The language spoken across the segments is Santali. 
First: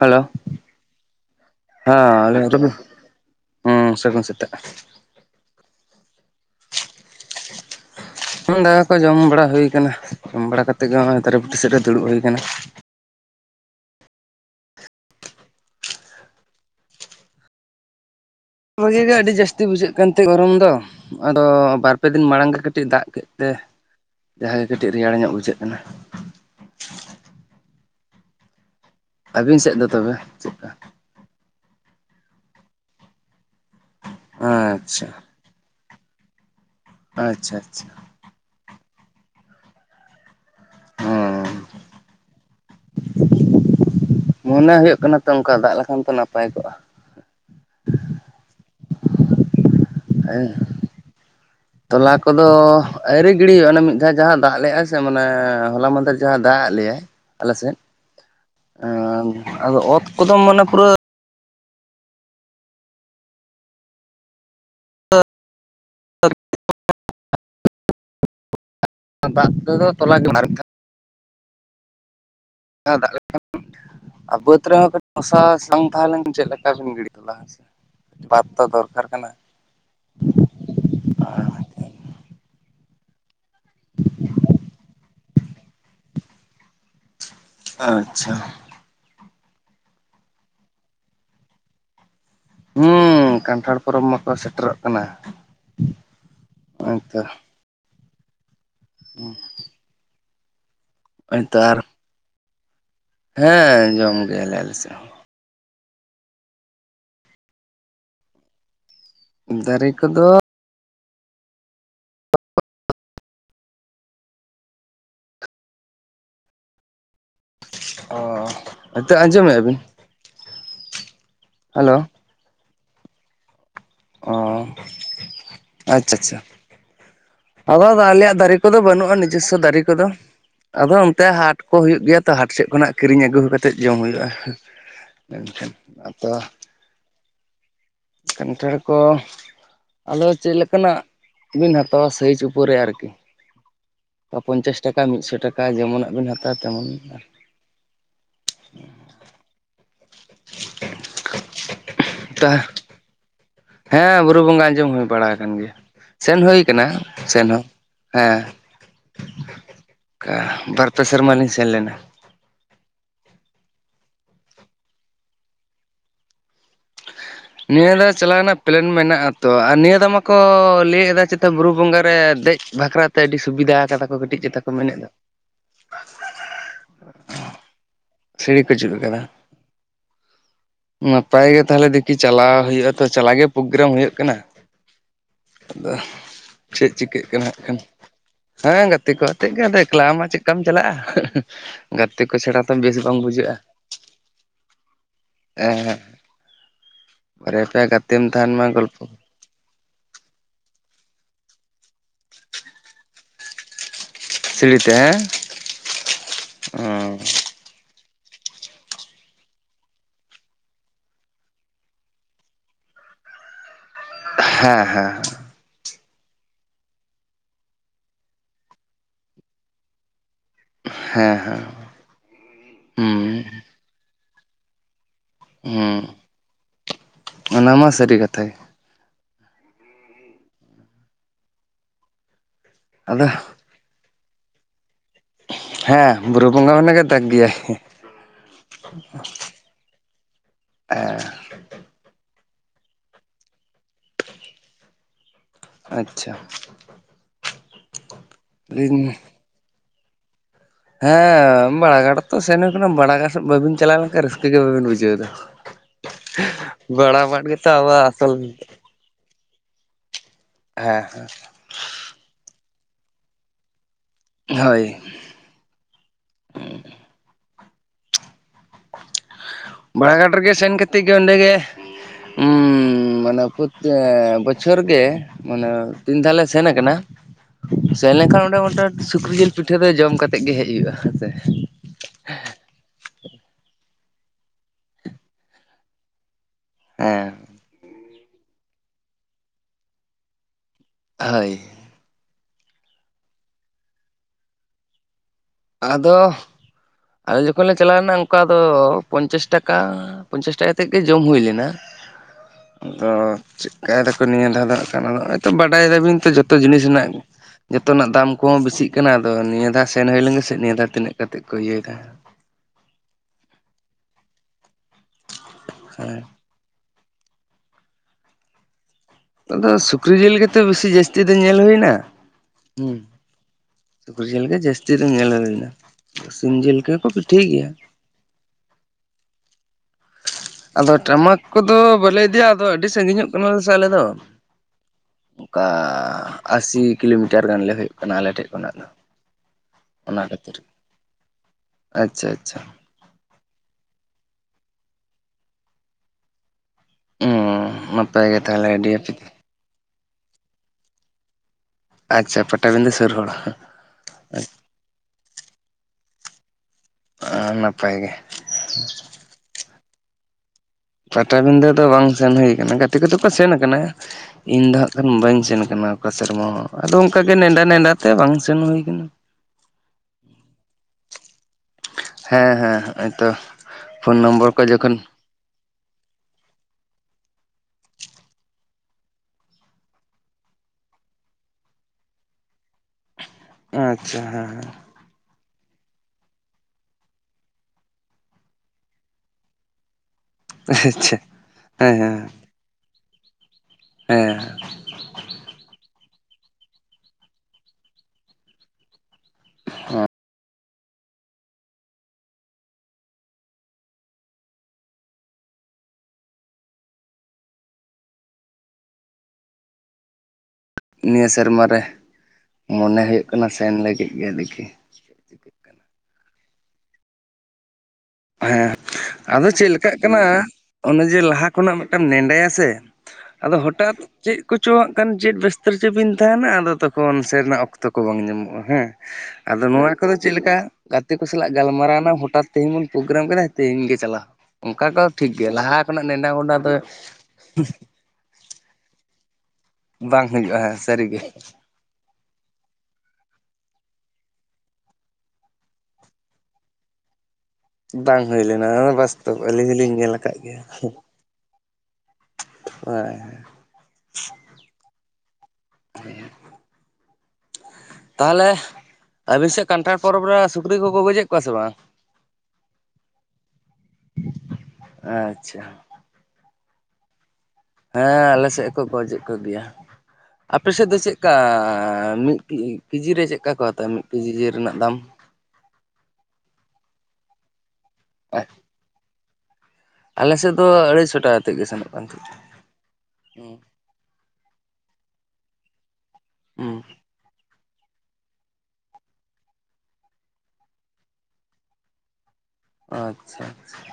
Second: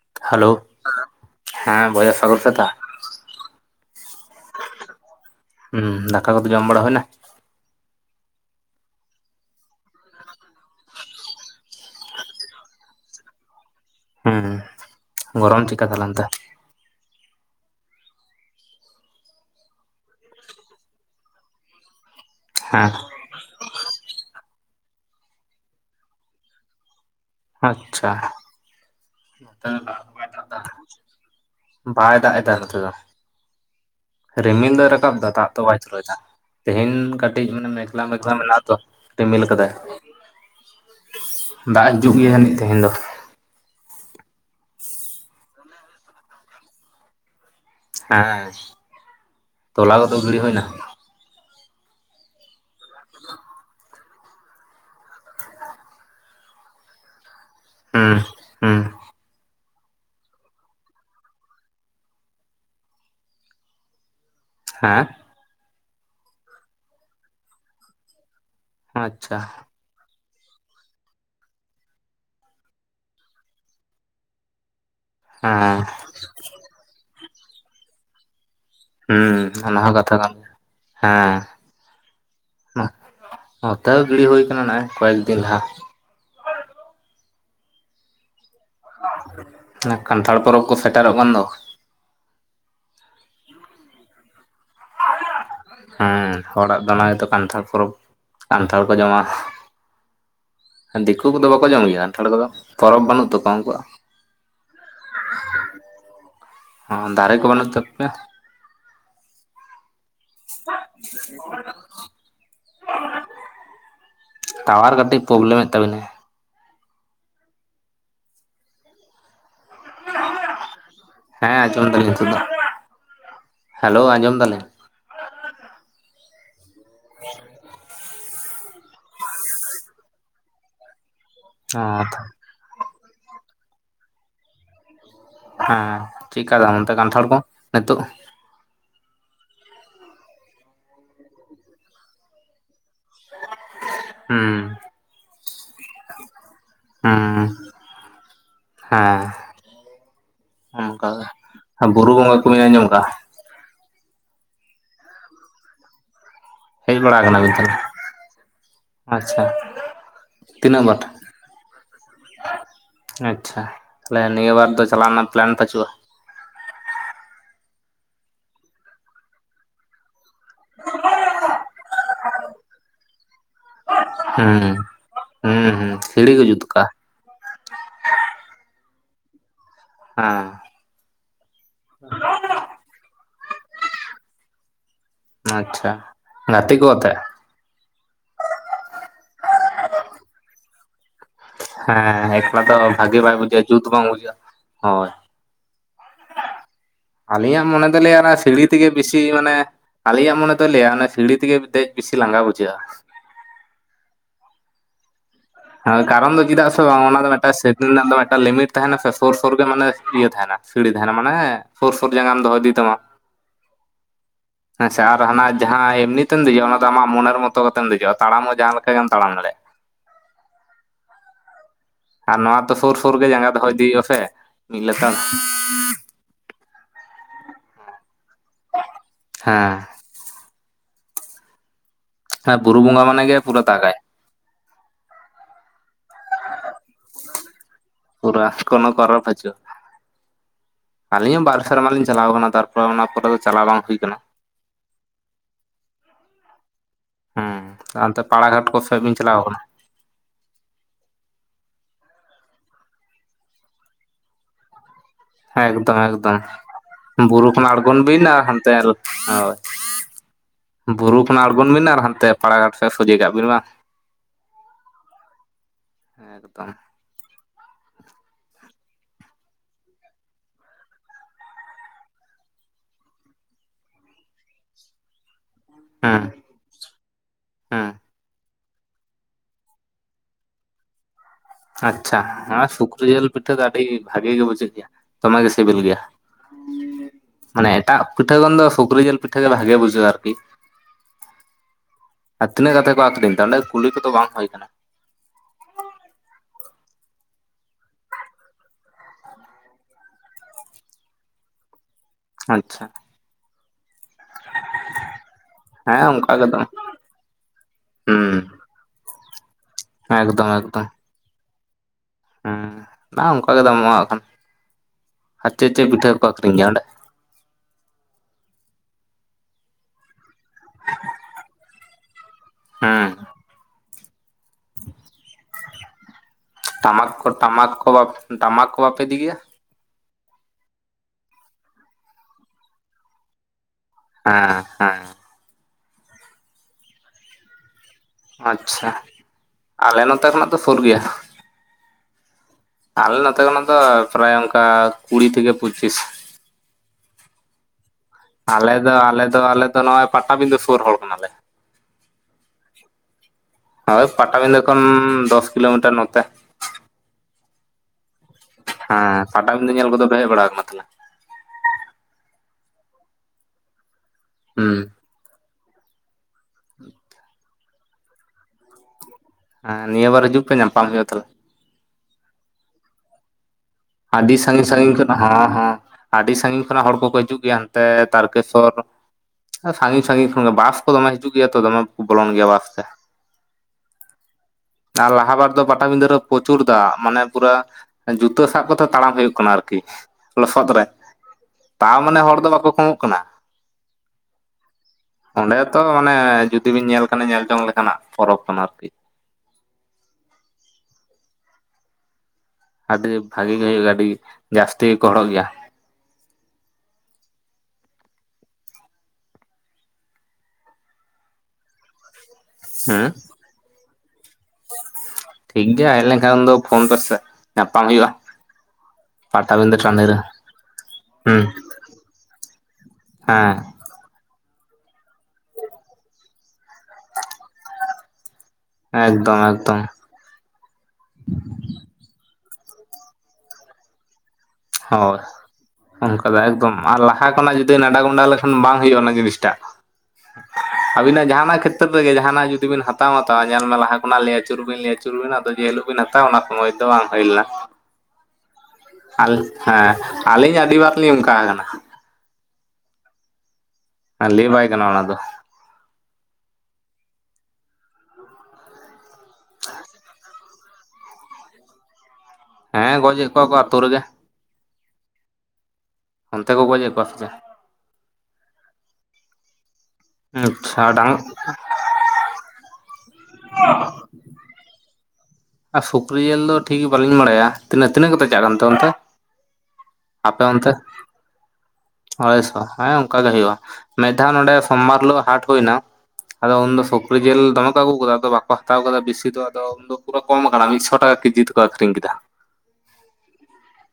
ᱦᱮᱞᱳ ᱵᱚᱭᱦᱟ ᱥᱟᱹᱜᱩᱱ ᱦᱮᱸ ᱥᱮᱛᱟᱜ [unintelligible] ᱦᱩᱸ ᱥᱟᱜᱩᱱ ᱥᱮᱛᱟᱜ ᱾ ᱩᱸᱻ ᱫᱟᱠᱟ ᱠᱚᱫᱚ ᱡᱚᱢ ᱵᱟᱲᱟ ᱦᱩᱭ ᱱᱟ? ᱫᱟᱠᱟ ᱠᱚ ᱡᱚᱢ ᱵᱟᱲᱟ ᱦᱩᱭ ᱠᱟᱱᱟ ᱡᱚᱢ ᱵᱟᱲᱟ ᱠᱟᱛᱮ ᱜᱮ ᱱᱚᱜᱼᱚᱭ ᱫᱟᱨᱮ ᱵᱩᱴᱟᱹ ᱥᱮᱫ ᱨᱮ ᱫᱩᱲᱩᱵ ᱦᱩᱭ ᱠᱟᱱᱟ ᱾ ᱩᱸ ᱜᱚᱨᱚᱢ ᱪᱮᱜ ᱠᱟ ᱛᱟᱦᱚᱞᱮ ᱚᱱᱛᱮ? ᱵᱷᱟᱹᱜᱤ ᱜᱮ ᱟᱹᱰᱤ ᱡᱟᱹᱥᱛᱤ ᱵᱩᱡᱷᱟᱹᱜ ᱠᱟᱱ ᱛᱟᱸᱦᱮᱫ ᱜᱚᱨᱚᱢ ᱫᱚ ᱟᱫᱚ ᱵᱟᱨ ᱯᱮ ᱫᱤᱱ ᱢᱟᱲᱟᱝ ᱠᱟᱹᱴᱤᱡ ᱦᱮᱸ ᱫᱟᱜ ᱠᱮᱫ ᱛᱮ ᱡᱟᱦᱟ ᱜᱮ ᱠᱟᱹᱴᱤᱡ ᱨᱮᱭᱟᱲ ᱧᱚᱜ ᱵᱩᱡᱷᱟᱹᱜ ᱠᱟᱱᱟ ᱾ ᱟᱪᱪᱷᱟ ᱾ ᱟᱹᱵᱤᱱ ᱥᱮᱫ ᱫᱚ ᱛᱚᱵᱮ ᱪᱮᱫ ᱞᱮᱠᱟ? [unintelligible] ᱵᱟᱭ ᱫᱟᱜ ᱮᱫᱟ ᱱᱚᱛᱮ ᱫᱚ [unintelligible] ᱨᱤᱢᱤᱞ ᱫᱚᱭ ᱟᱪᱪᱷᱟ ᱨᱟᱠᱟᱵ ᱮᱫᱟ ᱫᱟᱜ ᱫᱚ ᱵᱟᱭ ᱡᱚᱨᱚᱭ ᱮᱫᱟ᱾ ᱛᱮᱦᱤᱧ ᱠᱟᱹᱴᱤᱡ ᱟᱪᱪᱷᱟ ᱢᱟᱱᱮ ᱟᱪᱪᱷᱟ ᱢᱮᱜᱽᱞᱟ ᱢᱮᱜᱽᱞᱟ ᱢᱮᱱᱟᱜ ᱟᱛᱚ ᱨᱤᱢᱤᱞ ᱟᱠᱟᱫᱟᱭ ᱦᱮᱸ ᱫᱟᱜ ᱦᱤᱡᱩᱜ ᱜᱮᱭᱟ ᱡᱟᱹᱱᱤᱡ ᱛᱮᱦᱮᱧ ᱫᱚ ᱾ [unintelligible] ᱢᱚᱱᱮ ᱦᱩᱭᱩᱜ ᱠᱟᱱᱟ ᱛᱚ ᱚᱱᱠᱟ ᱫᱟᱜ ᱞᱮᱠᱷᱟᱱ ᱛᱚ ᱱᱟᱯᱟᱭ ᱠᱚᱜᱼᱟ᱾ ᱦᱮᱸ [unintelligible] ᱛᱚᱞᱟ ᱠᱚᱫᱚ ᱜᱤᱲᱤ ᱦᱩᱭᱮᱱᱟ ᱛᱚᱞᱟ ᱠᱚᱫᱚ ᱟᱹᱣᱨᱤ ᱜᱤᱲᱤ ᱦᱩᱭᱩᱜᱼᱟ᱾ ᱚᱱᱮ ᱢᱤᱫ [unintelligible] ᱡᱟᱦᱟᱸ ᱫᱟᱜ ᱞᱮᱫᱟᱭ ᱥᱮ ᱢᱟᱱᱮ ᱦᱚᱞᱟ ᱢᱟᱫᱷᱮᱨ ᱡᱟᱦᱟᱸ ᱫᱟᱜ ᱟᱫ ᱞᱮᱭᱟᱭ ᱟᱞᱮ ᱥᱮᱫ ᱦᱩᱸ ᱦᱩᱸ [unintelligible] ᱟᱫᱚ ᱚᱛ ᱠᱚᱫᱚ ᱢᱟᱱᱮ ᱯᱩᱨᱟᱹ ᱦᱮᱸ [unintelligible] ᱟᱪᱪᱷᱟ ᱫᱟᱜ ᱡᱚᱨᱚ ᱛᱚᱞᱟ ᱜᱮ [unintelligible] [unintelligible] ᱫᱟᱜ ᱞᱮᱠᱷᱟᱱ ᱵᱟᱹᱫᱽ ᱨᱮᱦᱚᱸ [unintelligible] ᱦᱮᱸ ᱵᱟᱝ ᱛᱟᱦᱮᱸ ᱞᱮᱱ ᱪᱮᱫ ᱞᱮᱠᱟ [unintelligible] ᱜᱤᱰᱤᱭᱟ ᱛᱚᱞᱟ ᱦᱮᱸᱥᱮ [unintelligible] ᱵᱟᱸᱫᱷ ᱛᱚ ᱫᱚᱨᱠᱟᱨ ᱠᱟᱱᱟ᱾ ᱦᱩᱸ ᱚᱱᱟ ᱦᱚᱸ ᱠᱟᱛᱷᱟ ᱠᱟᱱ ᱜᱮᱭᱟ᱾ ᱦᱮᱸ [unintelligible] ᱱᱚᱛᱮ ᱦᱚᱸ ᱜᱤᱲᱤ ᱦᱩᱭ ᱟᱠᱟᱱᱟ ᱱᱚᱜᱼᱚᱭ ᱠᱚᱭᱮᱠ ᱫᱤᱱ ᱞᱟᱦᱟ [unintelligible] ᱟᱪᱪᱷᱟ᱾ [unintelligible] ᱠᱟᱱᱴᱷᱟᱲ ᱯᱚᱨᱚᱵᱽ ᱠᱚ ᱥᱮᱴᱮᱨᱚᱜ ᱠᱟᱱ ᱫᱚ᱾ ᱦᱩᱸ ᱠᱟᱱᱴᱷᱟᱲ ᱯᱚᱨᱚᱵᱽ ᱢᱟᱛᱚ ᱥᱮᱴᱮᱨᱚᱜ ᱠᱟᱱᱟ ᱦᱮᱸ ᱦᱚᱲᱟᱜ ᱫᱚ ᱱᱚᱜᱼᱚᱭ ᱦᱚᱭᱛᱚ ᱛᱚ ᱠᱟᱱᱴᱷᱟᱲ ᱯᱚᱨᱚᱵᱽ ᱠᱟᱱᱴᱷᱟᱲ ᱠᱚ ᱡᱚᱢᱟ [unintelligible] ᱫᱤᱠᱩ ᱠᱚᱫᱚ ᱦᱚᱭᱛᱚ ᱵᱟᱠᱚ ᱟᱨ ᱡᱚᱢ ᱜᱮᱭᱟ ᱠᱟᱱᱴᱷᱟᱲ ᱠᱚᱫᱚ? ᱯᱚᱨᱚᱵᱽ ᱵᱟᱹᱱᱩᱜ ᱦᱮᱸ ᱡᱚᱢ ᱜᱮᱭᱟ ᱞᱮ ᱟᱞᱮ ᱥᱮᱫ ᱦᱚᱸ [unintelligible] ᱚ ᱫᱟᱨᱮ ᱠᱚ ᱵᱟᱹᱱᱩᱜ ᱛᱟᱯᱮᱭᱟ? ᱫᱟᱨᱮ ᱠᱚᱫᱚ [unintelligible] [unintelligible] ᱴᱟᱣᱟᱨ ᱠᱟᱹᱴᱤᱡ ᱯᱨᱚᱵᱞᱮᱢ ᱮᱫ ᱛᱟᱵᱤᱱᱟᱭ ᱚ [unintelligible] ᱱᱤᱛᱚᱜ ᱟᱸᱡᱚᱢᱮᱫ ᱟᱵᱤᱱ? ᱦᱮᱸ ᱟᱸᱡᱚᱢ ᱮᱫᱟᱞᱤᱧ ᱱᱤᱛᱚᱜ ᱫᱚ [unintelligible] ᱦᱮᱞᱳ ᱟᱸᱡᱚᱢ ᱮᱫᱟᱞᱤᱧ [unintelligible] ᱟᱪᱪᱷᱟ ᱟᱪᱪᱷᱟ᱾ [unintelligible] ᱟᱫᱚ ᱟᱞᱮᱭᱟᱜ ᱫᱟᱨᱮ ᱠᱚᱫᱚ ᱵᱟᱹᱱᱩᱜᱼᱟ ᱱᱤᱡᱮᱥᱥᱚ ᱫᱟᱨᱮ ᱠᱚᱫᱚ ᱟᱫᱚ ᱚᱱᱛᱮ ᱦᱟᱴ ᱠᱚ ᱦᱩᱭᱩᱜ ᱜᱮᱭᱟ ᱛᱚ ᱦᱟᱴ ᱥᱮᱫ ᱠᱷᱚᱱᱟᱜ ᱠᱤᱨᱤᱧ ᱟᱹᱜᱩ ᱠᱟᱛᱮᱫ ᱡᱚᱢ ᱦᱩᱭᱩᱜᱼᱟ᱾ ᱢᱮᱱᱠᱷᱟᱱ ᱦᱮᱸ ᱟᱫᱚ ᱪᱮᱫ ᱞᱮᱠᱟ ᱫᱟᱢ-ᱟ ᱚᱱᱛᱮ ᱠᱟᱱᱴᱷᱟᱲ ᱠᱚ ᱱᱤᱛᱚᱜ? ᱠᱟᱱᱴᱷᱟᱲ ᱠᱚ [unintelligible] ᱟᱫᱚ ᱪᱮᱫ ᱞᱮᱠᱟᱱᱟᱜ ᱵᱤᱱ ᱦᱟᱛᱟᱣᱟ ᱥᱟᱭᱤᱡ ᱩᱯᱚᱨ ᱨᱮ ᱟᱨᱠᱤ [unintelligible] ᱯᱚᱧᱪᱟᱥ ᱴᱟᱠᱟ ᱢᱤᱫ ᱥᱚ ᱴᱟᱠᱟ ᱡᱮᱢᱚᱱᱟᱜ ᱵᱮᱱ ᱦᱟᱛᱟᱣᱟ ᱛᱮᱢᱚᱱ ᱦᱩᱸ [unintelligible] ᱦᱮᱸ [unintelligible] ᱚᱱᱠᱟ ᱜᱮ [unintelligible] ᱵᱩᱨᱩ ᱵᱚᱸᱜᱟ ᱠᱚᱵᱤᱱ ᱟᱸᱡᱚᱢ ᱟᱠᱟᱫᱼᱟ? ᱦᱮᱸ ᱵᱩᱨᱩ ᱵᱚᱸᱜᱟ ᱟᱸᱡᱚᱢ ᱦᱩᱭ ᱵᱟᱲᱟ ᱟᱠᱟᱱ ᱜᱮᱭᱟ [unintelligible] ᱥᱮᱱ ᱦᱩᱭ ᱟᱠᱟᱱᱟ ᱦᱮᱡ ᱵᱟᱲᱟ ᱠᱟᱱᱟ ᱥᱮᱱ ᱵᱤᱱ ᱦᱚᱸ ᱛᱟᱦᱚᱞᱮ [unintelligible] ᱦᱮᱸ᱾ ᱟᱪᱪᱷᱟ [unintelligible] ᱚᱱᱠᱟ ᱛᱤᱱᱟᱹᱜ ᱵᱟᱨ ᱵᱟᱴ ᱯᱮ ᱥᱮᱨᱢᱟ ᱞᱤᱧ ᱥᱮᱱ ᱞᱮᱱᱟ᱾ ᱟᱪᱪᱷᱟ᱾ [unintelligible] ᱛᱟᱦᱚᱞᱮ ᱱᱤᱭᱟᱹ ᱵᱟᱨ ᱫᱚ ᱪᱟᱞᱟᱣ ᱨᱮᱱᱟᱜ ᱯᱞᱮᱱ ᱵᱟᱹᱪᱩᱜᱼᱟ? ᱱᱤᱭᱟᱹ ᱫᱷᱟᱣ ᱪᱟᱞᱟᱣ ᱨᱮᱱᱟᱜ ᱯᱞᱮᱱ ᱢᱮᱱᱟᱜ-ᱟᱺᱛᱚ ᱟᱨ ᱱᱤᱭᱟᱹ ᱫᱷᱟᱣ ᱢᱟ ᱠᱚ ᱞᱟᱹᱭ ᱮᱫᱟ ᱪᱮᱛᱟ ᱵᱩᱨᱩ ᱵᱚᱸᱜᱟ ᱨᱮ ᱫᱮᱡᱽ ᱵᱟᱠᱷᱨᱟ ᱛᱮ ᱟᱹᱰᱤ ᱥᱩᱵᱤᱫᱷᱟ ᱟᱠᱟᱫᱟ ᱠᱚ ᱠᱟᱹᱴᱤᱡ ᱪᱮᱛᱟ ᱠᱚ ᱦᱩᱸ ᱢᱮᱱᱮᱫ ᱫᱚ ᱦᱩᱸ ᱦᱩᱸ ᱥᱤᱲᱤ ᱠᱚ ᱡᱩᱛ ᱠᱟᱜᱼᱟ [unintelligible] ᱥᱤᱟᱹᱲᱤ ᱠᱚ ᱡᱩᱞ ᱟᱠᱟᱫᱟ ᱦᱮᱸ᱾ ᱱᱟᱯᱟᱭ ᱜᱮ ᱛᱟᱦᱞᱮ ᱫᱮᱠᱷᱤ ᱪᱟᱞᱟᱣ ᱦᱩᱭᱩᱜᱼᱟ ᱛᱚ ᱪᱟᱞᱟᱣ ᱜᱮ ᱯᱨᱳᱜᱨᱟᱢ ᱦᱩᱭᱩᱜ ᱠᱟᱱᱟ᱾ ᱟᱪᱪᱷᱟ ᱜᱟᱛᱮ [unintelligible] ᱠᱚ ᱪᱮᱫ ᱟᱛᱮ ᱪᱤᱠᱟᱹᱜ ᱠᱟᱱᱟ ᱦᱟᱸᱜ ᱠᱷᱟᱱ ᱦᱮᱸ ᱜᱟᱛᱮ ᱠᱚ ᱟᱛᱮᱫ ᱜᱮ ᱟᱫᱚ ᱮᱠᱞᱟ ᱢᱟ ᱪᱮᱫ ᱞᱮᱠᱟᱢ ᱪᱟᱞᱟᱜᱼᱟ᱾ ᱜᱟᱛᱮ ᱦᱮᱸ ᱠᱚ ᱮᱠᱞᱟ ᱪᱷᱟᱲᱟ ᱛᱚ ᱫᱚ ᱵᱮᱥ ᱵᱷᱟᱜᱮ ᱵᱟᱝ ᱵᱟᱭ ᱵᱩᱡᱷᱟᱹᱜᱼᱟ ᱾ ᱡᱩᱛ ᱵᱟᱝ ᱵᱩᱡᱷᱟᱹᱜᱼᱟ ᱦᱳᱭ [unintelligible] [unintelligible] ᱟᱹᱞᱤᱧᱟᱜ ᱢᱚᱱᱮ ᱫᱚ ᱞᱟᱹᱭᱟ ᱚᱱᱟ ᱛᱟᱦᱮᱱ ᱥᱤᱲᱤ ᱢᱟ ᱛᱮᱜᱮ ᱜᱚᱞᱯᱚ ᱵᱮᱥᱤ ᱢᱟᱱᱮ ᱟᱞᱮᱭᱟᱜ ᱢᱚᱱᱮ ᱫᱚ ᱞᱟᱹᱭᱟ ᱚᱱᱟ ᱥᱤᱲᱤ ᱛᱮᱜᱮ ᱫᱮᱡ ᱵᱮᱥᱤ ᱞᱟᱸᱜᱟ ᱵᱩᱡᱷᱟᱹᱜᱼᱟ ᱥᱤᱲᱤᱛᱮ ᱦᱮᱸ ᱦᱮᱸ ᱠᱟᱨᱚᱱ ᱫᱚ ᱪᱮᱫᱟᱜ ᱥᱮ ᱵᱟᱝ ᱚᱱᱟ ᱫᱚ ᱢᱤᱫᱴᱟᱜ ᱥᱮ ᱫᱟ. ᱲ ᱨᱮᱱᱟᱜ ᱫᱚ ᱢᱤᱫᱴᱟ ᱞᱤᱢᱤᱴ ᱛᱟᱦᱮᱱᱟ ᱥᱮ ᱥᱳᱨ ᱥᱳᱨ ᱢᱟᱱᱮ ᱤᱭᱟᱹ ᱛᱟᱭ ᱥᱤᱲᱤᱱᱟ ᱛᱟᱦᱮᱱᱟ ᱾ ᱥᱩᱨ ᱥᱩᱨ ᱡᱟᱸᱜᱟᱢ ᱫᱚᱦᱚ ᱤᱫᱤ ᱛᱟᱢᱟ ᱦᱮᱸ ᱦᱮᱸᱥᱮ ᱦᱮᱸ ᱟᱨ ᱦᱟᱱᱟ ᱡᱟᱦᱟᱸ ᱮᱢᱱᱤᱛᱮᱢ ᱫᱮᱡᱚᱜᱼᱟ ᱚᱱᱟ ᱫᱚ ᱟᱢᱜ ᱢᱚᱱᱮᱨ ᱢᱚᱛᱚ ᱠᱟᱛᱮᱢ ᱫᱮᱡᱚᱜᱼᱟ ᱛᱟᱲᱟᱢ ᱦᱚᱸ ᱡᱟᱦᱟᱸ ᱞᱮᱠᱟ ᱜᱮᱢ ᱛᱟᱲᱟᱢ ᱫᱟᱲᱭᱟᱜᱼᱟ ᱾ ᱦᱮᱸ ᱦᱮᱸ ᱟᱨ ᱱᱚᱣᱟ ᱛᱚ ᱥᱩᱨ ᱥᱩᱨ ᱦᱩᱸ ᱜᱮ ᱡᱟᱸᱜᱟ ᱫᱚᱦᱚ ᱤᱫᱤ ᱦᱩᱭᱩᱜᱼᱟ ᱥᱮ ᱢᱤᱫ ᱞᱮᱛᱟᱲ ᱦᱩᱸ ᱚᱱᱟ ᱢᱟ ᱥᱟᱹᱨᱤ ᱠᱟᱛᱟᱭ ᱾ ᱦᱮᱸ ᱦᱮᱸ ᱵᱩᱨᱩ ᱵᱚᱸᱜᱟ ᱢᱟᱱᱮ ᱟᱫᱚ ᱜᱮ ᱯᱩᱨᱟᱹ ᱫᱟᱜᱟᱭ ᱾ ᱦᱮᱸ ᱵᱩᱨᱩ ᱵᱚᱸᱜᱟ ᱢᱮᱱᱟᱜ ᱜᱮ ᱫᱟᱜᱽ ᱜᱮᱭᱟᱭ ᱾ ᱯᱩᱨᱟᱹ ᱠᱳᱱᱳ ᱠᱚᱨᱚᱨ ᱟᱹᱞᱤᱧ ᱦᱚᱸ ᱵᱟᱨ ᱥᱮᱨᱢᱟ ᱞᱤᱧ ᱪᱟᱞᱟᱣ ᱠᱟᱱᱟ ᱛᱟᱨᱯᱚᱨᱮ ᱚᱱᱟ ᱯᱚᱨ ᱫᱚ ᱪᱟᱞᱟᱣ ᱵᱟᱝ ᱦᱩᱭ ᱟᱠᱟᱱᱟ ᱾ ᱟᱪᱪᱷᱟ ᱦᱩᱸ ᱚᱱᱛᱮ ᱯᱟᱲᱟᱜᱷᱟᱴ ᱠᱚ ᱥᱮᱫ ᱵᱤᱱ ᱞᱟᱹᱭᱫᱟᱹᱧ ᱪᱟᱞᱟᱣ ᱟᱠᱟᱱᱟ? ᱦᱮᱸ ᱵᱟᱲᱟᱜᱷᱟᱴ ᱛᱚ ᱥᱮᱱ ᱦᱩᱭ ᱠᱟᱱᱟ ᱵᱟᱲᱟᱟᱜᱴ ᱥᱮᱫ ᱵᱟᱵᱤᱱ ᱪᱞᱟᱣ ᱞᱮᱱᱠᱷᱟᱱ ᱨᱟᱹᱠᱟᱹ ᱜᱮ ᱵᱟᱹᱵᱤᱱ ᱵᱩᱡᱷᱟᱹ ᱮᱫᱟ ᱾ ᱮᱠᱫᱚᱢ ᱮᱠᱫᱚᱢ ᱵᱩᱨᱩ ᱠᱚᱱ ᱜᱮᱛᱚ ᱢᱟᱲᱜᱚᱱ ᱟᱵᱚᱣᱟᱜ ᱟᱥᱚᱞ ᱵᱱᱟ ᱦᱮᱸ ᱦᱟᱱᱛᱮ ᱦᱳᱭ ᱵᱩᱨᱩ ᱠᱷ ᱟᱬᱜᱚᱱ ᱵᱤᱱ ᱟᱨ ᱦᱟᱱᱛᱮ ᱯᱟᱲᱟ ᱜᱷᱟᱴ ᱥᱮ ᱥᱚᱡᱮ ᱠᱟᱜ ᱵᱤᱱ ᱢᱟ ᱾ ᱦᱳᱭ ᱦᱮᱸ ᱮᱠᱫᱚᱢ ᱵᱟᱲᱟᱜᱷᱟᱴ ᱨᱮᱜᱮ ᱥᱮᱱ ᱠᱟᱛᱮᱫ ᱜᱮ ᱚᱸᱰᱮᱜᱮ ᱩᱸ ᱢᱟᱱᱮ ᱯᱩᱛ ᱵᱚᱪᱷᱚᱨ ᱜᱮ ᱢᱟᱱᱮ ᱛᱤᱱ ᱦᱮᱸ ᱫᱷᱟᱣᱞᱮ ᱥᱮᱱ ᱟᱠᱟᱱᱟ ᱦᱮᱸ ᱥᱮᱱ ᱞᱮᱱᱠᱷᱟᱱ ᱚᱸᱰᱮ ᱢᱚᱴᱟᱢᱩᱴᱤ ᱥᱩᱠᱨᱤ ᱡᱤᱞ ᱯᱤᱴᱷᱟᱹ ᱫᱚ ᱡᱚᱢ ᱠᱟᱛᱮᱫ ᱜᱮ ᱦᱮᱡ ᱦᱩᱭᱩᱜᱼᱟ ᱦᱮᱸ ᱥᱮ ᱾ ᱟᱪᱪᱷᱟ ᱦᱚᱸ ᱥᱩᱠᱨᱤ ᱡᱞ ᱯᱤᱴᱟᱹ ᱫᱚ ᱟᱹᱰᱤ ᱵᱷᱟᱜᱮ ᱜᱮ ᱵᱩᱡ ᱜᱮᱭᱟ ᱾ ᱫᱚᱢᱮᱜᱮ ᱥᱤᱵᱤᱞ ᱜᱮᱭᱟ ᱦᱮᱸ ᱢᱟᱱᱮ ᱮᱴᱟᱜ ᱯᱤᱴᱷᱟᱹ ᱠᱷᱚᱱ ᱫᱚ ᱥᱩᱠᱨᱤ ᱡᱤᱞ ᱯᱤᱴᱷᱟᱹ ᱜᱮ ᱵᱷᱟᱜᱮ ᱵᱩᱡᱷᱟᱹᱜᱼᱟ ᱟᱨᱠᱤ ᱾ ᱦᱳᱭ ᱟᱨ ᱛᱤᱱᱟᱹᱜ ᱠᱟ ᱠᱟᱛᱮ ᱠᱚ ᱟᱠᱷᱨᱤᱧᱫᱟ ᱛᱮ ᱚᱸᱰᱮ ᱠᱩᱞᱤ ᱠᱚᱫᱚ ᱵᱟᱝ ᱦᱩᱭ ᱟᱠᱟᱱᱟ? ᱟᱫᱚ ᱟᱞᱮ ᱡᱚᱠᱷᱚᱱ ᱞᱮ ᱪᱟᱞᱟᱣ ᱞᱮᱱᱟ ᱚᱱᱠᱟ ᱫᱚ ᱯᱚᱧᱪᱟᱥ ᱴᱟᱠᱟ ᱾ ᱯᱚᱧᱪᱟᱥ ᱴᱟᱠᱟᱛᱮᱫ ᱜᱮ ᱡᱚᱢ ᱦᱩᱭ ᱞᱮᱱᱟ ᱟᱪᱪᱷᱟ ᱟᱫᱚ ᱾ ᱠᱟᱭᱫᱟᱠᱚ ᱱᱤᱭᱟᱹ ᱫᱷᱟ ᱫᱚ ᱠᱟᱱᱟ ᱩᱱᱟ. ᱜ ᱵᱟᱰᱟᱭ ᱦᱮᱸ ᱫᱟᱵᱤᱱ ᱛᱚ ᱚᱱᱠᱟ ᱜᱮ ᱡᱚᱛᱚ ᱫᱟᱢ ᱡᱤᱱᱤᱥ ᱨᱮᱱᱟᱜ ᱡᱚᱛᱚᱱᱟᱜ ᱫᱟᱢ ᱦᱩᱸ ᱠᱚᱦᱚᱸ ᱵᱮᱥᱜ ᱠᱟᱱᱟ ᱟᱫᱚ ᱱᱤᱭᱟᱹ ᱫᱟᱜ ᱥᱮᱱ ᱦᱩᱭ ᱞᱮᱱ ᱜᱮ ᱾ ᱛᱤᱱᱟᱹᱜ ᱠᱟ ᱠᱟᱛᱮᱫ ᱠᱚ ᱤᱭᱟᱹᱭᱟ ᱦᱮᱸ ᱵᱟᱝ ᱚᱱᱠᱟ ᱜᱮ ᱫᱟᱢᱜᱼᱟ ᱦᱜᱠᱷᱟᱱ ᱟᱨ ᱪᱮᱫ ᱪᱮᱫ ᱯᱤᱴᱷᱟᱹ ᱦᱮᱸ ᱠᱚᱠᱚ ᱟᱠᱷᱨᱤᱧ ᱜᱮᱭᱟ ᱚᱸᱰᱮ? ᱟᱫᱚ ᱥᱩᱠᱨᱤ ᱡᱤᱞ ᱜᱮᱛᱚ ᱵᱮᱥᱤ ᱡᱟᱹᱥᱛᱤ ᱫᱚ ᱧᱮᱞ ᱦᱩᱭ ᱮᱱᱟ ᱦᱩᱸ ᱾ ᱥᱩᱠᱨᱤ ᱡᱤᱞᱜ ᱡᱟᱹᱥᱛᱤ ᱫᱚ ᱧᱮᱞ ᱾ ᱴᱟᱢᱟᱠ ᱠᱚ ᱴᱟᱢᱟᱠ ᱠᱚ ᱵᱟ ᱴᱟᱢᱟᱠ ᱠᱚ ᱵᱟᱯᱮ ᱤᱫᱤ ᱜᱮᱭᱟ ᱾ ᱟᱫᱚ ᱴᱟᱢᱟᱠ ᱠᱚᱫᱚ ᱵᱟᱞᱮ ᱤᱫᱤᱭᱟ ᱟᱫᱚ ᱟᱹᱰᱤ ᱥᱟᱺᱜᱤᱧᱚᱜ ᱠᱟᱱᱟᱞ ᱥᱮ ᱟᱞᱮ ᱫᱚ ᱾ ᱦᱮᱸ ᱦᱮᱸ ᱚᱱᱠᱟ ᱟᱥᱤ ᱠᱤᱞᱳᱢᱤᱴᱟᱨ ᱜᱟᱱᱞᱮ ᱦᱩᱭᱩᱜᱼᱟ ᱾ ᱠᱟᱱᱟ ᱟᱞᱮ ᱴᱷᱮᱡ ᱠᱷᱚᱱᱟᱜ ᱫᱚ ᱟᱪᱪᱷᱟ ᱟᱞᱮ ᱱᱚᱛᱮ ᱚᱱᱟ ᱠᱷᱚᱱᱟᱜ ᱠᱷᱟᱹᱛᱤᱨ ᱫᱚ ᱥᱩᱨ ᱜᱮᱭᱟ ᱟᱪᱪᱷᱟ ᱟᱪᱪᱷᱟ ᱾ ᱟᱞᱮ ᱱᱚᱛᱮ ᱠᱷᱚᱱᱟᱜ ᱫᱚ ᱯᱨᱟᱭ ᱚᱱᱠᱟ ᱠᱩᱲᱤ ᱛᱷᱮ. ᱠᱮ ᱯᱚᱸᱪᱤᱥ ᱾ ᱚᱸ ᱱᱟᱯᱟᱭ ᱜᱮ ᱛᱟᱦᱚᱞᱮ ᱟᱞᱮ ᱫᱚ ᱟᱹᱰᱤ ᱟᱯᱮ ᱟᱞᱮ ᱫᱚ ᱟᱞᱮ ᱫᱚ ᱱᱚᱣᱟ ᱯᱟᱴᱟ ᱵᱤᱸᱫᱟᱹ ᱥᱳᱨ ᱦᱚᱲ ᱠᱟᱱᱟ ᱞᱮ ᱾ ᱟᱪᱪᱷᱟ ᱯᱟᱴᱟ ᱵᱤᱸᱫᱟᱹ ᱥᱳᱨ ᱦᱚᱲ ᱾ ᱦᱳᱭ ᱯᱟᱴᱟᱵᱤᱱᱫᱟᱹ ᱠᱷᱚᱱ ᱫᱚᱥ ᱠᱤᱞᱳᱢᱤᱴᱟᱨ ᱱᱚᱛᱮ ᱾ ᱱᱟᱯᱟᱭ ᱜᱮ ᱦᱮᱸ ᱯᱟᱴᱟ ᱵᱤᱸᱫᱟᱹ ᱧᱮᱞ ᱠᱚᱫᱚ ᱯᱮ ᱦᱮᱡ ᱵᱟᱲᱟ ᱟᱠᱟᱱᱟ ᱛᱟᱦᱚᱞᱮ? ᱯᱟᱴᱟ ᱵᱤᱸᱫᱟᱹ ᱫᱚ ᱵᱟᱝ ᱥᱮᱱ ᱦᱩᱭ ᱟᱠᱟᱱᱟ ᱜᱟᱛᱮ ᱠᱚᱫᱚ ᱠᱚ ᱥᱮᱱ ᱟᱠᱟᱱᱟ ᱤᱧ ᱫᱚ ᱦᱩᱸ ᱦᱟᱸᱜ [unintelligible] ᱵᱟᱹᱧ ᱥᱮᱱ ᱟᱠᱟᱱᱟ ᱚᱠᱟ ᱥᱮᱨᱢᱟ ᱦᱚᱸ ᱟᱫᱚ ᱚᱱᱠᱟ ᱜᱮ ᱱᱮᱸᱰᱟ ᱱᱮᱸᱰᱟ ᱛᱮ ᱵᱟᱝ ᱥᱮᱱ ᱦᱩᱭ ᱟᱠᱟᱱᱟ ᱦᱮᱸ ᱱᱤᱭᱟᱹ ᱵᱟᱨ ᱦᱤᱡᱩᱜ ᱯᱮ ᱧᱟᱯᱟᱢ ᱦᱩᱭᱩᱜᱼᱟ ᱛᱟᱦᱚᱞᱮ ᱦᱮᱸ ᱦᱮᱸ ᱦᱚᱜᱼᱚᱭ ᱛᱚ ᱯᱷᱳᱱ ᱟᱹᱰᱤ ᱱᱚᱢᱵᱚᱨ ᱠᱚ ᱥᱟᱺᱜᱤᱧ ᱥᱟᱺᱜᱤᱧ ᱡᱚᱠᱷᱚᱱ ᱠᱷᱚᱱᱟᱜ ᱦᱚᱸ ᱦᱚᱸ ᱟᱹᱰᱤ ᱥᱟᱺᱜᱤᱧ ᱠᱷᱚᱱᱟᱜ ᱦᱚᱲ ᱠᱚᱠᱚ ᱦᱤᱡᱩᱜ ᱜᱮᱭᱟ ᱦᱟᱱᱛᱮ ᱛᱟᱨᱠᱮᱥᱚᱨ ᱥᱟᱺᱜᱤᱧ ᱥᱟᱺᱜᱤᱧ ᱠᱷᱚᱱ ᱜᱮ ᱵᱟᱥ ᱠᱚ ᱫᱚᱢᱮ ᱦᱤᱡᱩᱜ ᱜᱮᱭᱟ ᱛᱚ ᱫᱚᱢᱮ ᱵᱚᱞᱚᱱ ᱜᱮᱭᱟ ᱵᱟᱥ ᱛᱮ ᱟᱪᱪᱷᱟ ᱦᱮᱸ ᱦᱮᱸ ᱟᱨ ᱞᱟᱦᱟ ᱵᱟᱨ ᱫᱚ ᱯᱟᱴᱟ ᱵᱤᱸᱫᱟᱹ ᱨᱮ ᱯᱨᱚᱪᱩᱨ ᱫᱟᱜ ᱢᱟᱱᱮ ᱯᱩᱨᱟᱹ ᱡᱩᱛᱟᱹ ᱥᱟᱵ [unintelligible] ᱛᱚ ᱛᱟᱲᱟᱢ ᱦᱩᱭᱩᱜ ᱠᱟᱱᱟ ᱟᱨ ᱠᱤ ᱞᱚᱥᱚᱫ ᱦᱮᱸ ᱨᱮ ᱟᱪᱪᱷᱟ ᱦᱮᱸ ᱛᱟᱣ ᱢᱟᱱᱮ ᱦᱚᱲ ᱫᱚ ᱵᱟᱠᱚ ᱠᱚᱢᱚᱜ ᱠᱟᱱᱟ ᱦᱮᱸ ᱚᱸᱰᱮ ᱛᱚ ᱢᱟᱱᱮ ᱡᱚᱫᱤ ᱵᱤᱱ ᱧᱮᱞ ᱠᱟᱱᱮ ᱧᱮᱞ ᱡᱚᱝ ᱞᱮᱠᱟᱱᱟᱜ ᱯᱚᱨᱚᱵᱽ ᱠᱟᱱᱟ ᱟᱨ ᱠᱤ [inaudible] ᱟᱹᱰᱤ ᱵᱷᱟᱜᱤ ᱜᱮ ᱦᱳᱭᱳᱜ ᱜᱮᱭᱟ ᱟᱹᱰᱤ ᱡᱟᱥᱛᱤ ᱜᱮ ᱠᱚ ᱦᱚᱲ-ᱚᱜ ᱜᱮᱭᱟ ᱱᱤᱭᱟᱹ ᱥᱮᱨᱢᱟ ᱨᱮ ᱢᱚᱱᱮ ᱦᱮᱸ ᱦᱩᱭᱩᱜ ᱠᱟᱱᱟ ᱥᱮᱱ ᱞᱟᱹᱜᱤᱫ ᱜᱮ ᱫᱮᱠᱷᱤ ᱴᱷᱤᱠ ᱜᱮᱭᱟ ᱦᱮᱡ ᱞᱮᱱᱠᱷᱟᱱ ᱫᱚ ᱯᱷᱳᱱ ᱯᱮᱥᱮ ᱧᱟᱯᱟᱢ ᱦᱩᱭᱩᱜᱼᱟ ᱦᱮᱸ ᱟᱫᱚ ᱪᱮᱫ ᱯᱟᱴᱟᱵᱤᱸᱫᱟᱹ ᱞᱮᱠᱟᱜ ᱴᱟᱺᱰᱤ ᱨᱮ ᱠᱟᱱᱟ ᱚᱱᱮ ᱡᱮ ᱦᱩᱸ ᱞᱟᱦᱟ ᱠᱷᱚᱱᱟᱜ ᱢᱤᱫᱴᱟᱝ ᱱᱮᱰᱟᱭ ᱭᱟ ᱥᱮ ᱦᱮᱸ ᱟᱫᱚ ᱦᱚᱴᱟᱛ ᱪᱮᱫ ᱠᱚᱪᱚ ᱦᱟᱸᱜ ᱠᱷᱟᱱ ᱪᱮᱫ ᱵᱮᱥᱛᱚ ᱨᱮᱪᱚ ᱵᱤᱱ ᱛᱟᱦᱮᱱᱟ ᱟᱫᱚ ᱛᱚᱠᱷᱚᱱ ᱥᱮᱱ ᱨᱮᱱᱟᱜ ᱚᱠᱛᱚ ᱠᱚ ᱵᱟᱝ ᱧᱟᱢᱚᱜᱼᱟ ᱦᱮᱸ ᱮᱠᱫᱚᱢ ᱟᱫᱚ ᱮᱠᱫᱚᱢ [unintelligible] ᱠᱚᱫᱚ ᱪᱮᱫ ᱞᱮᱠᱟ ᱜᱟᱛᱮ ᱠᱚ ᱥᱟᱞᱟᱜ ᱜᱟᱞᱢᱟᱨᱟᱣ ᱮᱱᱟᱢ ᱦᱚᱴᱟᱛ ᱛᱮᱦᱮᱧ ᱵᱚᱱ ᱯᱨᱳᱜᱨᱟᱢ ᱠᱮᱫᱟ ᱛᱮᱦᱮᱧ ᱜᱮ ᱪᱟᱞᱟᱣ ᱚᱱᱠᱟ ᱠᱚ ᱦᱳᱭ ᱴᱷᱤᱠ ᱜᱮᱭᱟ ᱞᱟᱦᱟ ᱠᱷᱚᱱᱟᱜ ᱱᱮᱸᱰᱟ ᱜᱚᱸᱰᱟ ᱫᱚ ᱚᱱᱟ ᱞᱮᱠᱷᱟᱱ ᱵᱟᱝ ᱦᱩᱭᱩᱜᱼᱟ ᱚᱱᱟ ᱡᱤᱱᱤᱥ ᱴᱟᱜ ᱵᱟᱝ ᱦᱩᱭᱩᱜᱼᱟ ᱥᱟᱹᱨᱤᱜᱮ ᱟᱵᱤᱱᱟᱜ ᱡᱟᱦᱟᱱᱟᱜ- [unintelligible] ᱡᱟᱦᱟᱱᱟᱜ ᱡᱩᱫᱤ ᱵᱤᱱ ᱦᱟᱛᱟᱣ ᱢᱟᱛᱟᱣᱟ ᱧᱮᱞ ᱢᱮ ᱞᱟᱦᱟ ᱠᱷᱚᱱᱟᱜ ᱞᱟᱹᱭ ᱟ. ᱪᱩᱨ ᱵᱤᱱ ᱞᱟᱹᱭ ᱟᱹᱪᱩᱨ ᱵᱤᱱ ᱟᱫᱚ ᱡᱮᱹ ᱦᱮᱞᱳᱜ [unintelligible] ᱵᱮᱱ ᱦᱟᱛᱚᱣ ᱚᱱᱟ ᱥᱚᱢᱭ ᱫᱚ ᱵᱟᱝ ᱦᱩᱭ ᱞᱮᱱᱟ ᱵᱟᱝ ᱦᱩᱭ ᱞᱮᱱᱟ ᱚᱱᱟ ᱟᱞ ᱵᱟᱥᱛᱚᱵ ᱟᱹᱞᱤᱧ ᱦᱚᱸᱞᱤᱧ ᱦᱮᱸ ᱧᱮᱞ ᱠᱟᱜ ᱟᱹᱞᱤᱧ ᱜᱮᱭᱟ ᱟᱹᱰᱤ ᱵᱟᱨ ᱞᱤᱧ ᱚᱱᱠᱟ ᱟᱠᱟᱱᱟ [inaudible] ᱦᱳᱭ ᱟ ᱞᱟᱹᱭ ᱵᱟᱭ ᱜᱟᱱᱚᱜ-ᱟ ᱚᱱᱟ ᱫᱚ [inaudible] ᱛᱟᱦᱞᱮ ᱟᱹᱵᱤᱱ ᱥᱮᱫ ᱠᱟᱱᱴᱷᱟᱲ ᱯᱚᱨᱚᱵᱽ ᱨᱮ ᱥᱩᱠᱨᱤ ᱠᱚᱠᱚ ᱜᱚᱡᱽ ᱮᱫ ᱠᱚᱣᱟ ᱥᱮ ᱵᱟᱝ ᱦᱮᱸ ᱜᱚᱡᱽ ᱮᱫ ᱠᱚᱣᱟ ᱠᱚ ᱟᱛᱳ ᱨᱮᱜᱮ ᱟᱪᱪᱷᱟ ᱚᱱᱛᱮ ᱠᱚ ᱜᱚᱡᱽ ᱮᱫ ᱠᱚᱣᱟ ᱥᱮ ᱪᱮᱫ? ᱦᱮᱸ ᱟᱞᱮ ᱥᱮᱫ ᱠᱚ ᱜᱚᱡ ᱮᱫ ᱠᱚᱜᱮᱭᱟ ᱟᱯᱮ ᱟᱪᱪᱷᱟ ᱥᱮᱫ ᱫᱚ ᱰᱟᱝ ᱪᱮᱫ ᱠᱟ ᱢᱤᱫ [unintelligible] ᱠᱮᱡᱤ ᱨᱮ ᱪᱮᱫ ᱠᱟ ᱠᱚ ᱦᱟᱛᱟᱣᱟ ᱢᱤᱫ ᱠᱮᱡᱤ ᱡᱤᱞ ᱨᱮᱱᱟᱜ ᱫᱟᱢ ᱟᱨ ᱥᱩᱠᱨᱤ ᱡᱤᱞ ᱫᱚ ᱴᱷᱤᱠ ᱵᱟᱹᱞᱤᱧ ᱵᱟᱲᱟᱭᱟ ᱛᱤᱱᱟᱹᱜ ᱛᱤᱱᱟᱹᱜ ᱠᱟᱛᱮ ᱪᱟᱜ ᱠᱟᱱ ᱛᱮ ᱚᱱᱛᱮ? ᱟᱞᱮ ᱟᱯᱮ ᱥᱮᱫ ᱫᱚ ᱚᱱᱛᱮ ᱟᱹᱲᱟᱹᱭ ᱥᱚ ᱴᱟᱠᱟ ᱠᱟᱛᱮᱫ ᱜᱮ ᱥᱮᱱᱚᱜ ᱠᱟᱱ ᱛᱟᱦᱮᱸᱫ ᱟᱲᱟᱭᱥᱚ ᱦᱮᱸ ᱚᱱᱠᱟ ᱜᱮ ᱦᱩᱸ ᱦᱳᱭᱳᱜᱼᱟ ᱢᱤᱫ ᱫᱷᱟᱣ ᱱᱚᱰᱮ ᱥᱚᱢᱵᱟᱨ ᱦᱤᱞᱳᱜ ᱦᱟᱴ ᱦᱩᱭ ᱮᱱᱟ ᱟᱫᱚ ᱩᱱ ᱦᱩᱸ ᱫᱚ ᱥᱩᱠᱨᱤ ᱡᱤᱞ ᱫᱚᱢᱮ ᱠᱚ ᱟᱹᱜᱩ ᱟᱠᱟᱫᱟ ᱟᱫᱚ ᱵᱟᱠᱚ ᱦᱟᱛᱟᱣ ᱠᱟᱫᱟ ᱵᱮᱥᱤ ᱫᱚ ᱟᱫᱚ ᱩᱱ ᱫᱚ ᱯᱩᱨᱟᱹ ᱠᱚᱢ ᱟᱠᱟᱱᱟ ᱢᱤᱫᱥᱚ ᱴᱟᱠᱟ ᱠᱮᱡᱤ ᱛᱮᱠᱚ ᱟᱠᱷᱨᱤᱧ ᱠᱮᱫᱟ ᱟᱪᱪᱷᱟ ᱟᱪᱪᱷᱟ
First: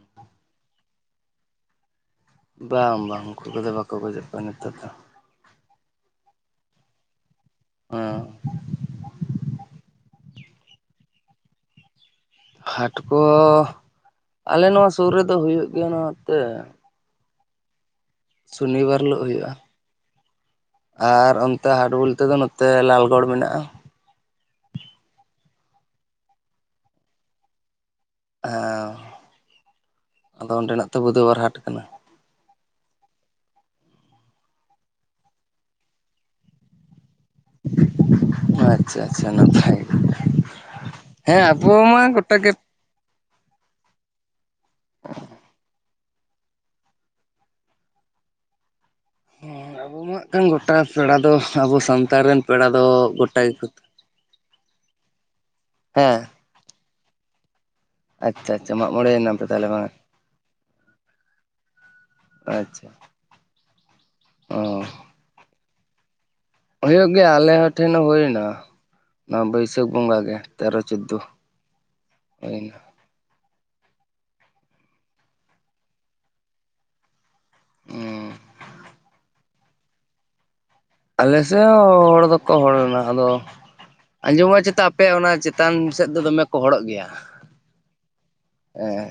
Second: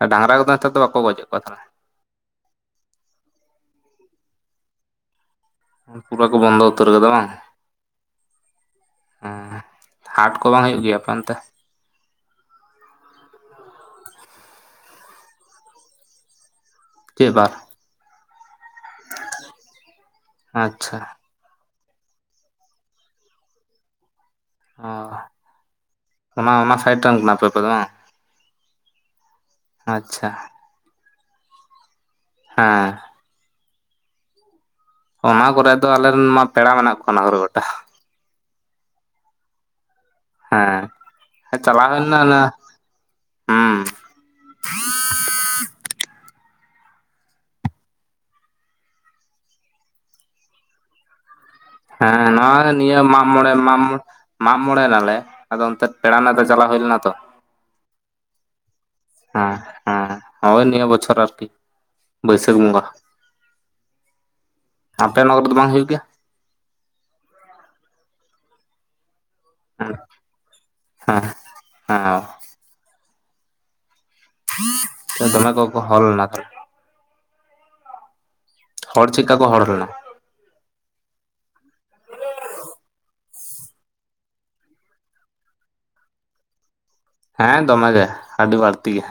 ᱟᱨ ᱰᱟᱝᱨᱟ ᱠᱚᱫᱚ ᱱᱮᱛᱟᱨ ᱫᱚ ᱵᱟᱠᱚ ᱜᱚᱡ ᱮᱫ ᱠᱚᱣᱟ ᱛᱟᱦᱞᱮ ᱵᱟᱝ ᱵᱟᱝ ᱩᱱᱠᱩ ᱠᱚᱫᱚ ᱵᱟᱠᱚ ᱜᱚᱡᱮᱫ ᱠᱚᱣᱟ ᱱᱤᱛᱚᱜ ᱫᱚ ᱯᱩᱨᱟᱹ ᱠᱚ ᱵᱚᱱᱫᱚ ᱩᱛᱟᱹᱨ ᱠᱟᱫᱟ ᱵᱟᱝ ᱦᱮᱸ ᱦᱸ ᱦᱟᱴ ᱠᱚ ᱵᱟᱝ ᱦᱩᱭᱩᱜ ᱜᱮᱭᱟ ᱟᱯᱮ ᱚᱱᱛᱮ? ᱦᱟᱴ ᱠᱚ ᱟᱞᱮ ᱱᱚᱣᱟ ᱥᱩᱨ ᱨᱮᱫᱚ ᱦᱩᱭᱩᱜ ᱜᱮᱭᱟ ᱱᱟ ᱛᱮ ᱪᱮᱫ ᱵᱟᱨ ᱥᱚᱱᱤᱵᱟᱨ ᱦᱤᱞᱳᱜ ᱦᱩᱭᱩᱜᱼᱟ ᱟᱪᱪᱷᱟ ᱟᱨ ᱚᱱ- ᱱᱚᱛᱮ ᱦᱟᱴ ᱵᱚᱞᱛᱮ ᱫᱚ ᱱᱚᱛᱮ ᱞᱟᱞᱜᱚᱲ ᱢᱮᱱᱟᱜᱼᱟ ᱚ ᱚᱱᱟ ᱚᱱᱟ ᱥᱟᱭᱤᱴ ᱨᱮᱱ ᱠᱟᱱᱟᱯᱮ ᱟᱯᱮ ᱫᱚ ᱵᱟᱝ ᱦᱮᱸ ᱟᱪᱪᱷᱟ ᱟᱫᱚ ᱚᱸᱰᱮᱱᱟᱜ ᱛᱚ ᱵᱩᱫᱷᱚᱵᱟᱨ ᱦᱟᱴ ᱠᱟᱱᱟ᱾ ᱦᱮᱸ᱾ ᱚᱱᱟ ᱠᱚᱨᱮ ᱫᱚ ᱟᱞᱮᱨᱮᱱ ᱢᱟ ᱯᱮᱲᱟ ᱢᱮᱱᱟᱜ ᱠᱚᱣᱟ ᱚᱱᱟ ᱠᱚᱨᱮ ᱜᱚᱴᱟ᱾ ᱟᱪᱪᱷᱟ ᱟᱪᱪᱷᱟ, ᱱᱟᱯᱟᱭ ᱠᱟᱛᱷᱟ, ᱦᱮᱸ ᱦᱮᱸ ᱟᱵᱚ ᱪᱟᱞᱟᱣ ᱢᱟ ᱦᱩᱭ ᱞᱮᱱᱟ ᱜᱚᱴᱟ ᱚᱱᱟ ᱜᱮ ᱦᱩᱸ᱾ [inaudible] ᱟᱵᱚ ᱢᱟ ᱦᱟᱜ ᱠᱷᱟᱱ ᱜᱚᱴᱟ ᱯᱮᱲᱟ ᱫᱚ᱾ ᱟᱵᱚ ᱥᱟᱱᱛᱟᱲ ᱦᱮᱸ ᱨᱮᱱ ᱯᱮᱲᱟ ᱱᱚᱜᱚᱭ ᱫᱚ ᱱᱤᱭᱟᱹ ᱢᱟᱜ ᱜᱚᱴᱟ ᱢᱚᱬᱮ ᱜᱮᱠᱚ ᱢᱟᱜ ᱢᱚᱬᱮᱭ ᱱᱟᱞᱮ ᱟᱫᱚ ᱚᱱᱛᱮ ᱦᱮᱸ ᱯᱮᱲᱟᱱᱟᱜ ᱫᱚ ᱪᱟᱞᱟ ᱦᱳᱭ ᱞᱮᱱᱟ ᱛᱚ᱾ ᱟᱪᱪᱷᱟ ᱟᱪᱪᱷᱟ ᱢᱟᱜ ᱢᱚᱬᱮᱭᱮᱱᱟ ᱯᱮ ᱦᱮᱸ ᱛᱟᱦᱚᱞᱮ ᱵᱟᱝ ᱦᱮᱸ ᱦᱳᱭ ᱱᱤᱭᱟᱹ ᱵᱚᱪᱷᱚᱨ ᱟᱨᱠᱤ, ᱵᱟᱹᱭᱥᱟᱹᱠᱷ ᱵᱚᱸᱜᱟ᱾ ᱚᱻ ᱟᱯᱮ ᱱᱚᱣᱟ ᱠᱚᱨᱮᱫᱚ ᱵᱟᱝ ᱦᱩᱭᱩᱜ ᱜᱮᱭᱟ? ᱦᱩᱭᱩᱜ ᱜᱮᱭᱟ ᱟᱞᱮ ᱦᱚ ᱴᱷᱮᱱ ᱦᱚ ᱦᱳᱭᱱᱟ᱾ ᱱᱚᱣᱟ ᱵᱟᱹᱭᱥᱟᱹᱠᱷ ᱦᱮᱸ ᱵᱚᱸᱜᱟ ᱜᱮ ᱛᱮᱨᱚ ᱪᱳᱫᱽᱫᱳ ᱦᱮᱸ ᱦᱩᱭᱱᱟ᱾ ᱫᱚᱢᱮ ᱠᱚ ᱠᱚ ᱦᱚᱲ ᱞᱮᱱᱟ ᱛᱟᱦᱚᱞᱮ? ᱦᱩᱸ ᱦᱚᱲ ᱪᱮᱜ ᱠᱟᱠᱚ ᱦᱚᱲ ᱞᱮᱱᱟ? ᱟᱞᱮᱥᱮᱜ ᱦᱚ ᱦᱚᱲ ᱫᱚᱠᱚ ᱦᱚᱲ ᱞᱮᱱᱟ᱾ ᱟᱫᱚ ᱟᱸᱡᱚᱢᱚᱜᱼᱟ ᱪᱮᱛᱟ ᱟᱯᱮ ᱚᱱᱟ ᱪᱮᱛᱟᱱ ᱥᱮᱜ ᱫᱚ ᱫᱚᱢᱮ ᱠᱚ ᱦᱚᱲᱚᱜ ᱜᱮᱭᱟ᱾ ᱦᱮᱸ ᱫᱚᱢᱮ ᱜᱮ, ᱟᱹᱰᱤ ᱵᱟᱹᱲᱛᱤ ᱦᱮᱸ ᱜᱮ,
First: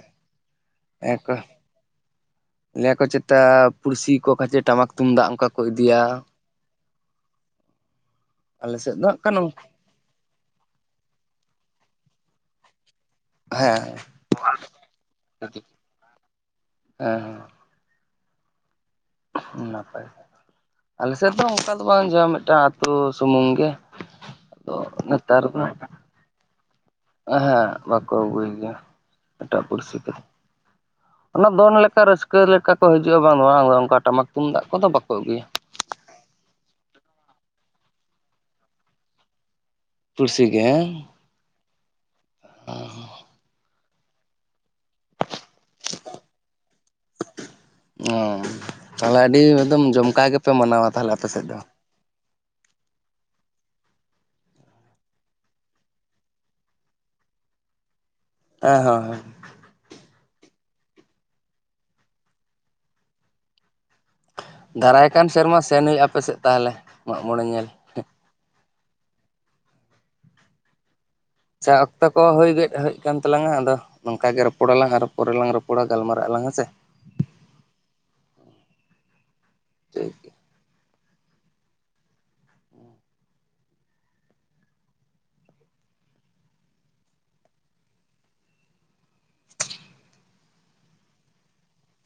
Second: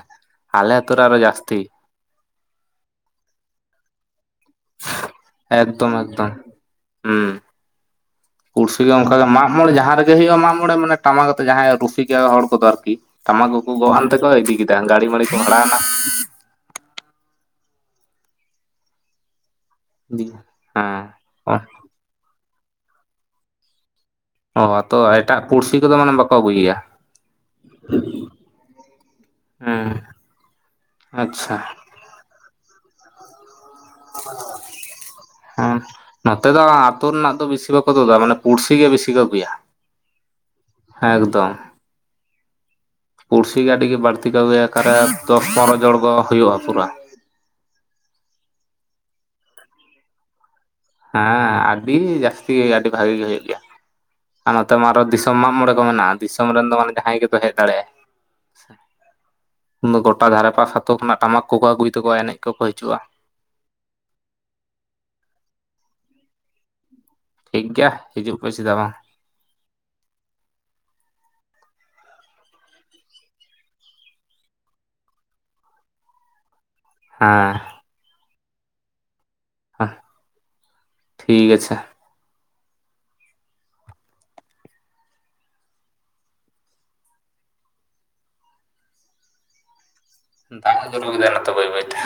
ᱟᱞᱮ ᱟᱹᱛᱳ ᱨᱮ ᱦᱮᱸ ᱟᱨᱚ ᱠᱚ ᱡᱟᱹᱥᱛᱤ᱾ ᱞᱟᱹᱭᱟ ᱠᱚ ᱪᱮᱛᱟ ᱯᱩᱲᱥᱤ ᱠᱚ ᱠᱷᱟᱪᱮ ᱴᱟᱢᱟᱠ ᱛᱩᱢᱫᱟᱜ ᱚᱱᱠᱟ ᱠᱚ ᱮᱠᱫᱚᱢ ᱤᱫᱤᱭᱟ᱾ ᱮᱠᱫᱚᱢ ᱟᱞᱮ ᱠᱩᱲᱥᱤ ᱜᱮ ᱥᱮᱫ ᱫᱚ ᱚᱱᱠᱟ ᱦᱟᱸᱜ ᱜᱮ ᱠᱷᱟᱱ ᱢᱟᱜᱽ ᱢᱚᱬᱮ ᱡᱟᱦᱟᱸ ᱨᱮᱜᱮ, ᱜᱮ ᱦᱩᱭᱩᱜᱼᱟ, ᱢᱟᱜᱽ ᱢᱚᱬᱮ ᱢᱟᱱᱮ ᱴᱟᱢᱟᱠ ᱟᱛᱮ ᱡᱟᱦᱟᱸᱭ ᱨᱩᱥᱤᱠᱟ ᱦᱚᱲ ᱠᱚᱫᱚ ᱟᱨᱠᱤ ᱴᱟᱢᱟᱠ ᱠᱚᱠᱚ ᱦᱮᱸ ᱜᱚᱜ ᱟᱱ ᱛᱮᱠᱚ ᱤᱫᱤ ᱠᱮᱫᱟ ᱜᱟᱹᱲᱤ ᱢᱟᱹᱲᱤ ᱠᱚ ᱵᱷᱟᱲᱟᱣᱱᱟ, ᱮᱸᱻ ᱱᱟᱯᱟᱭ ᱜᱮ, ᱦᱮᱸ ᱟᱞᱮ ᱥᱮᱜ ᱫᱚ ᱚᱱᱠᱟ ᱫᱚ ᱵᱟᱝ, ᱡᱟᱦᱟ ᱢᱤᱫᱴᱟᱝ ᱟᱹᱛᱩᱳ ᱥᱩᱢᱩᱝ ᱜᱮ᱾ ᱚᱻ ᱟᱫᱚ ᱟᱛᱳ ᱮᱴᱟᱜ ᱯᱩᱲᱥᱤ ᱠᱚᱫᱚ ᱢᱟᱱᱮ ᱵᱟᱠᱚ ᱟᱹᱜᱩᱭ ᱜᱮᱭᱟ? ᱮᱸ ᱦᱮᱸᱜ ᱵᱟᱠᱚ ᱟᱹᱜᱩᱭ ᱜᱮᱭᱟ ᱮᱴᱟᱜ ᱯᱩᱲᱥᱤ ᱦᱮᱸ ᱠᱚᱫᱚ᱾ ᱚᱱᱟ ᱟᱪᱪᱷᱟ ᱫᱚᱱ ᱡᱟᱦᱟᱸ ᱞᱮᱠᱟ ᱨᱟᱹᱥᱠᱟᱹ ᱞᱮᱠᱟ ᱠᱚ ᱦᱤᱡᱩᱜᱼᱟ᱾ ᱵᱟᱝ ᱫᱚ ᱵᱟᱝ, ᱟᱫᱚ ᱚᱱᱠᱟ ᱴᱟᱢᱟᱠ ᱛᱩᱢᱫᱟᱜ ᱠᱚᱫᱚ ᱵᱟᱠᱚ ᱟᱹᱜᱩᱭᱟ᱾ ᱦᱮᱸ ᱱᱚᱛᱮ ᱫᱚ ᱟᱹᱛᱳ ᱨᱮᱱᱟᱜ ᱫᱚ ᱵᱤᱥᱤ ᱵᱟᱠᱚ ᱛᱳᱫᱟ ᱢᱟᱱᱮ ᱯᱩᱲᱥᱤ ᱜᱮ ᱵᱤᱥᱤ ᱠᱚ ᱟᱹᱜᱩᱭᱟ᱾ ᱯᱩᱲᱥᱤ ᱜᱮ, ᱦᱟᱸᱝ? ᱦᱮᱸ ᱮᱠᱫᱚᱢ᱾ [unintelligible] ᱯᱩᱲᱥᱤ ᱜᱮ ᱟᱹᱰᱤ ᱜᱮ ᱵᱟᱹᱲᱛᱤ ᱠᱚ ᱟᱹᱜᱩᱭᱟ᱾ ᱚᱠᱟᱨᱮ ᱫᱚᱥ ᱯᱚᱱᱨᱚ ᱡᱚᱲ ᱜᱚ ᱦᱩᱭᱩᱜᱼᱟ ᱯᱩᱨᱟ᱾ ᱚ ᱛᱟᱦᱚᱞᱮ ᱟᱹᱰᱤ ᱮᱠᱫᱚᱢ ᱡᱚᱢᱠᱟᱣ ᱜᱮᱯᱮ ᱢᱟᱱᱟᱣᱟ? ᱛᱟᱦᱚᱞᱮ ᱟᱯᱮ ᱥᱮᱫ ᱦᱮᱸ ᱫᱚ ᱟᱹᱰᱤ ᱡᱟᱹᱥᱛᱤ ᱜᱮ ᱟᱹᱰᱤ ᱵᱷᱟᱜᱤ ᱜᱮ ᱦᱩᱭᱩᱜ ᱜᱮᱭᱟ᱾ ᱟᱨ ᱱᱚᱛᱮ ᱢᱟ ᱟᱨᱚ ᱫᱤᱥᱚᱢ ᱢᱟᱜᱽ ᱢᱚᱬᱮ ᱠᱚ ᱢᱮᱱᱟᱜᱼᱟ᱾ ᱫᱤᱥᱚᱢ ᱨᱮᱱ ᱫᱚ ᱢᱟᱱᱮ ᱡᱟᱦᱟᱸᱭ ᱜᱮᱠᱚ ᱦᱮᱡ ᱫᱟᱲᱮᱭᱟᱜᱼᱟ᱾ ᱮᱸ ᱦᱚᱸ ᱦᱮᱸ᱾ ᱩᱱ ᱫᱚ ᱜᱚᱴᱟ ᱫᱷᱟᱨᱮ ᱯᱟᱥ ᱟᱛᱳ ᱠᱷᱱᱟᱜ ᱴᱟᱢᱟᱠ ᱠᱚᱠᱚ ᱟᱹᱜᱩᱭ ᱛᱟᱠᱚᱣᱟ ᱮᱱᱮᱡ ᱠᱚᱠᱚ ᱦᱤᱡᱩᱜᱼᱟ᱾ ᱫᱟᱨᱟᱭ ᱠᱟᱱ ᱥᱮᱨᱢᱟ ᱥᱮᱱ ᱦᱩᱭᱩᱜᱼᱟ, ᱟᱯᱮ ᱥᱮᱜ ᱛᱟᱦᱚᱞᱮ᱾ ᱢᱟᱜ ᱢᱚᱬᱮ ᱴᱷᱤᱠ ᱧᱮᱞ ᱜᱮᱭᱟ ᱦᱤᱡᱩᱜ ᱯᱮ ᱪᱮᱫᱟᱜ ᱵᱟᱝ? ᱟᱪᱪᱷᱟ ᱚᱠᱛᱚ ᱠᱚ ᱦᱩᱭ ᱜᱮᱫ ᱦᱩᱭᱩᱜ ᱟᱠᱟᱱ ᱛᱟᱞᱟᱝᱟ ᱟᱫᱚ, ᱱᱚᱝᱠᱟ ᱜᱮ ᱨᱚᱯᱚᱲᱟᱞᱟᱝ ᱟᱨ ᱯᱚᱨᱮ ᱞᱟᱝ ᱨᱚᱯᱚᱲᱟ ᱜᱟᱞᱢᱟᱨᱟᱜᱼᱟᱞᱟᱝ ᱦᱮ ᱥᱮ? ᱦᱟᱸ᱾ ᱦᱮ ᱴᱷᱤᱠ ᱴᱷᱤᱠ ᱟᱪᱷᱮ᱾ ᱫᱟᱜ ᱧᱩᱨᱩᱭ ᱫᱟᱜ ᱱᱚᱛᱮ ᱵᱟᱹᱭ ᱵᱟ. ᱭ ᱛᱮ᱾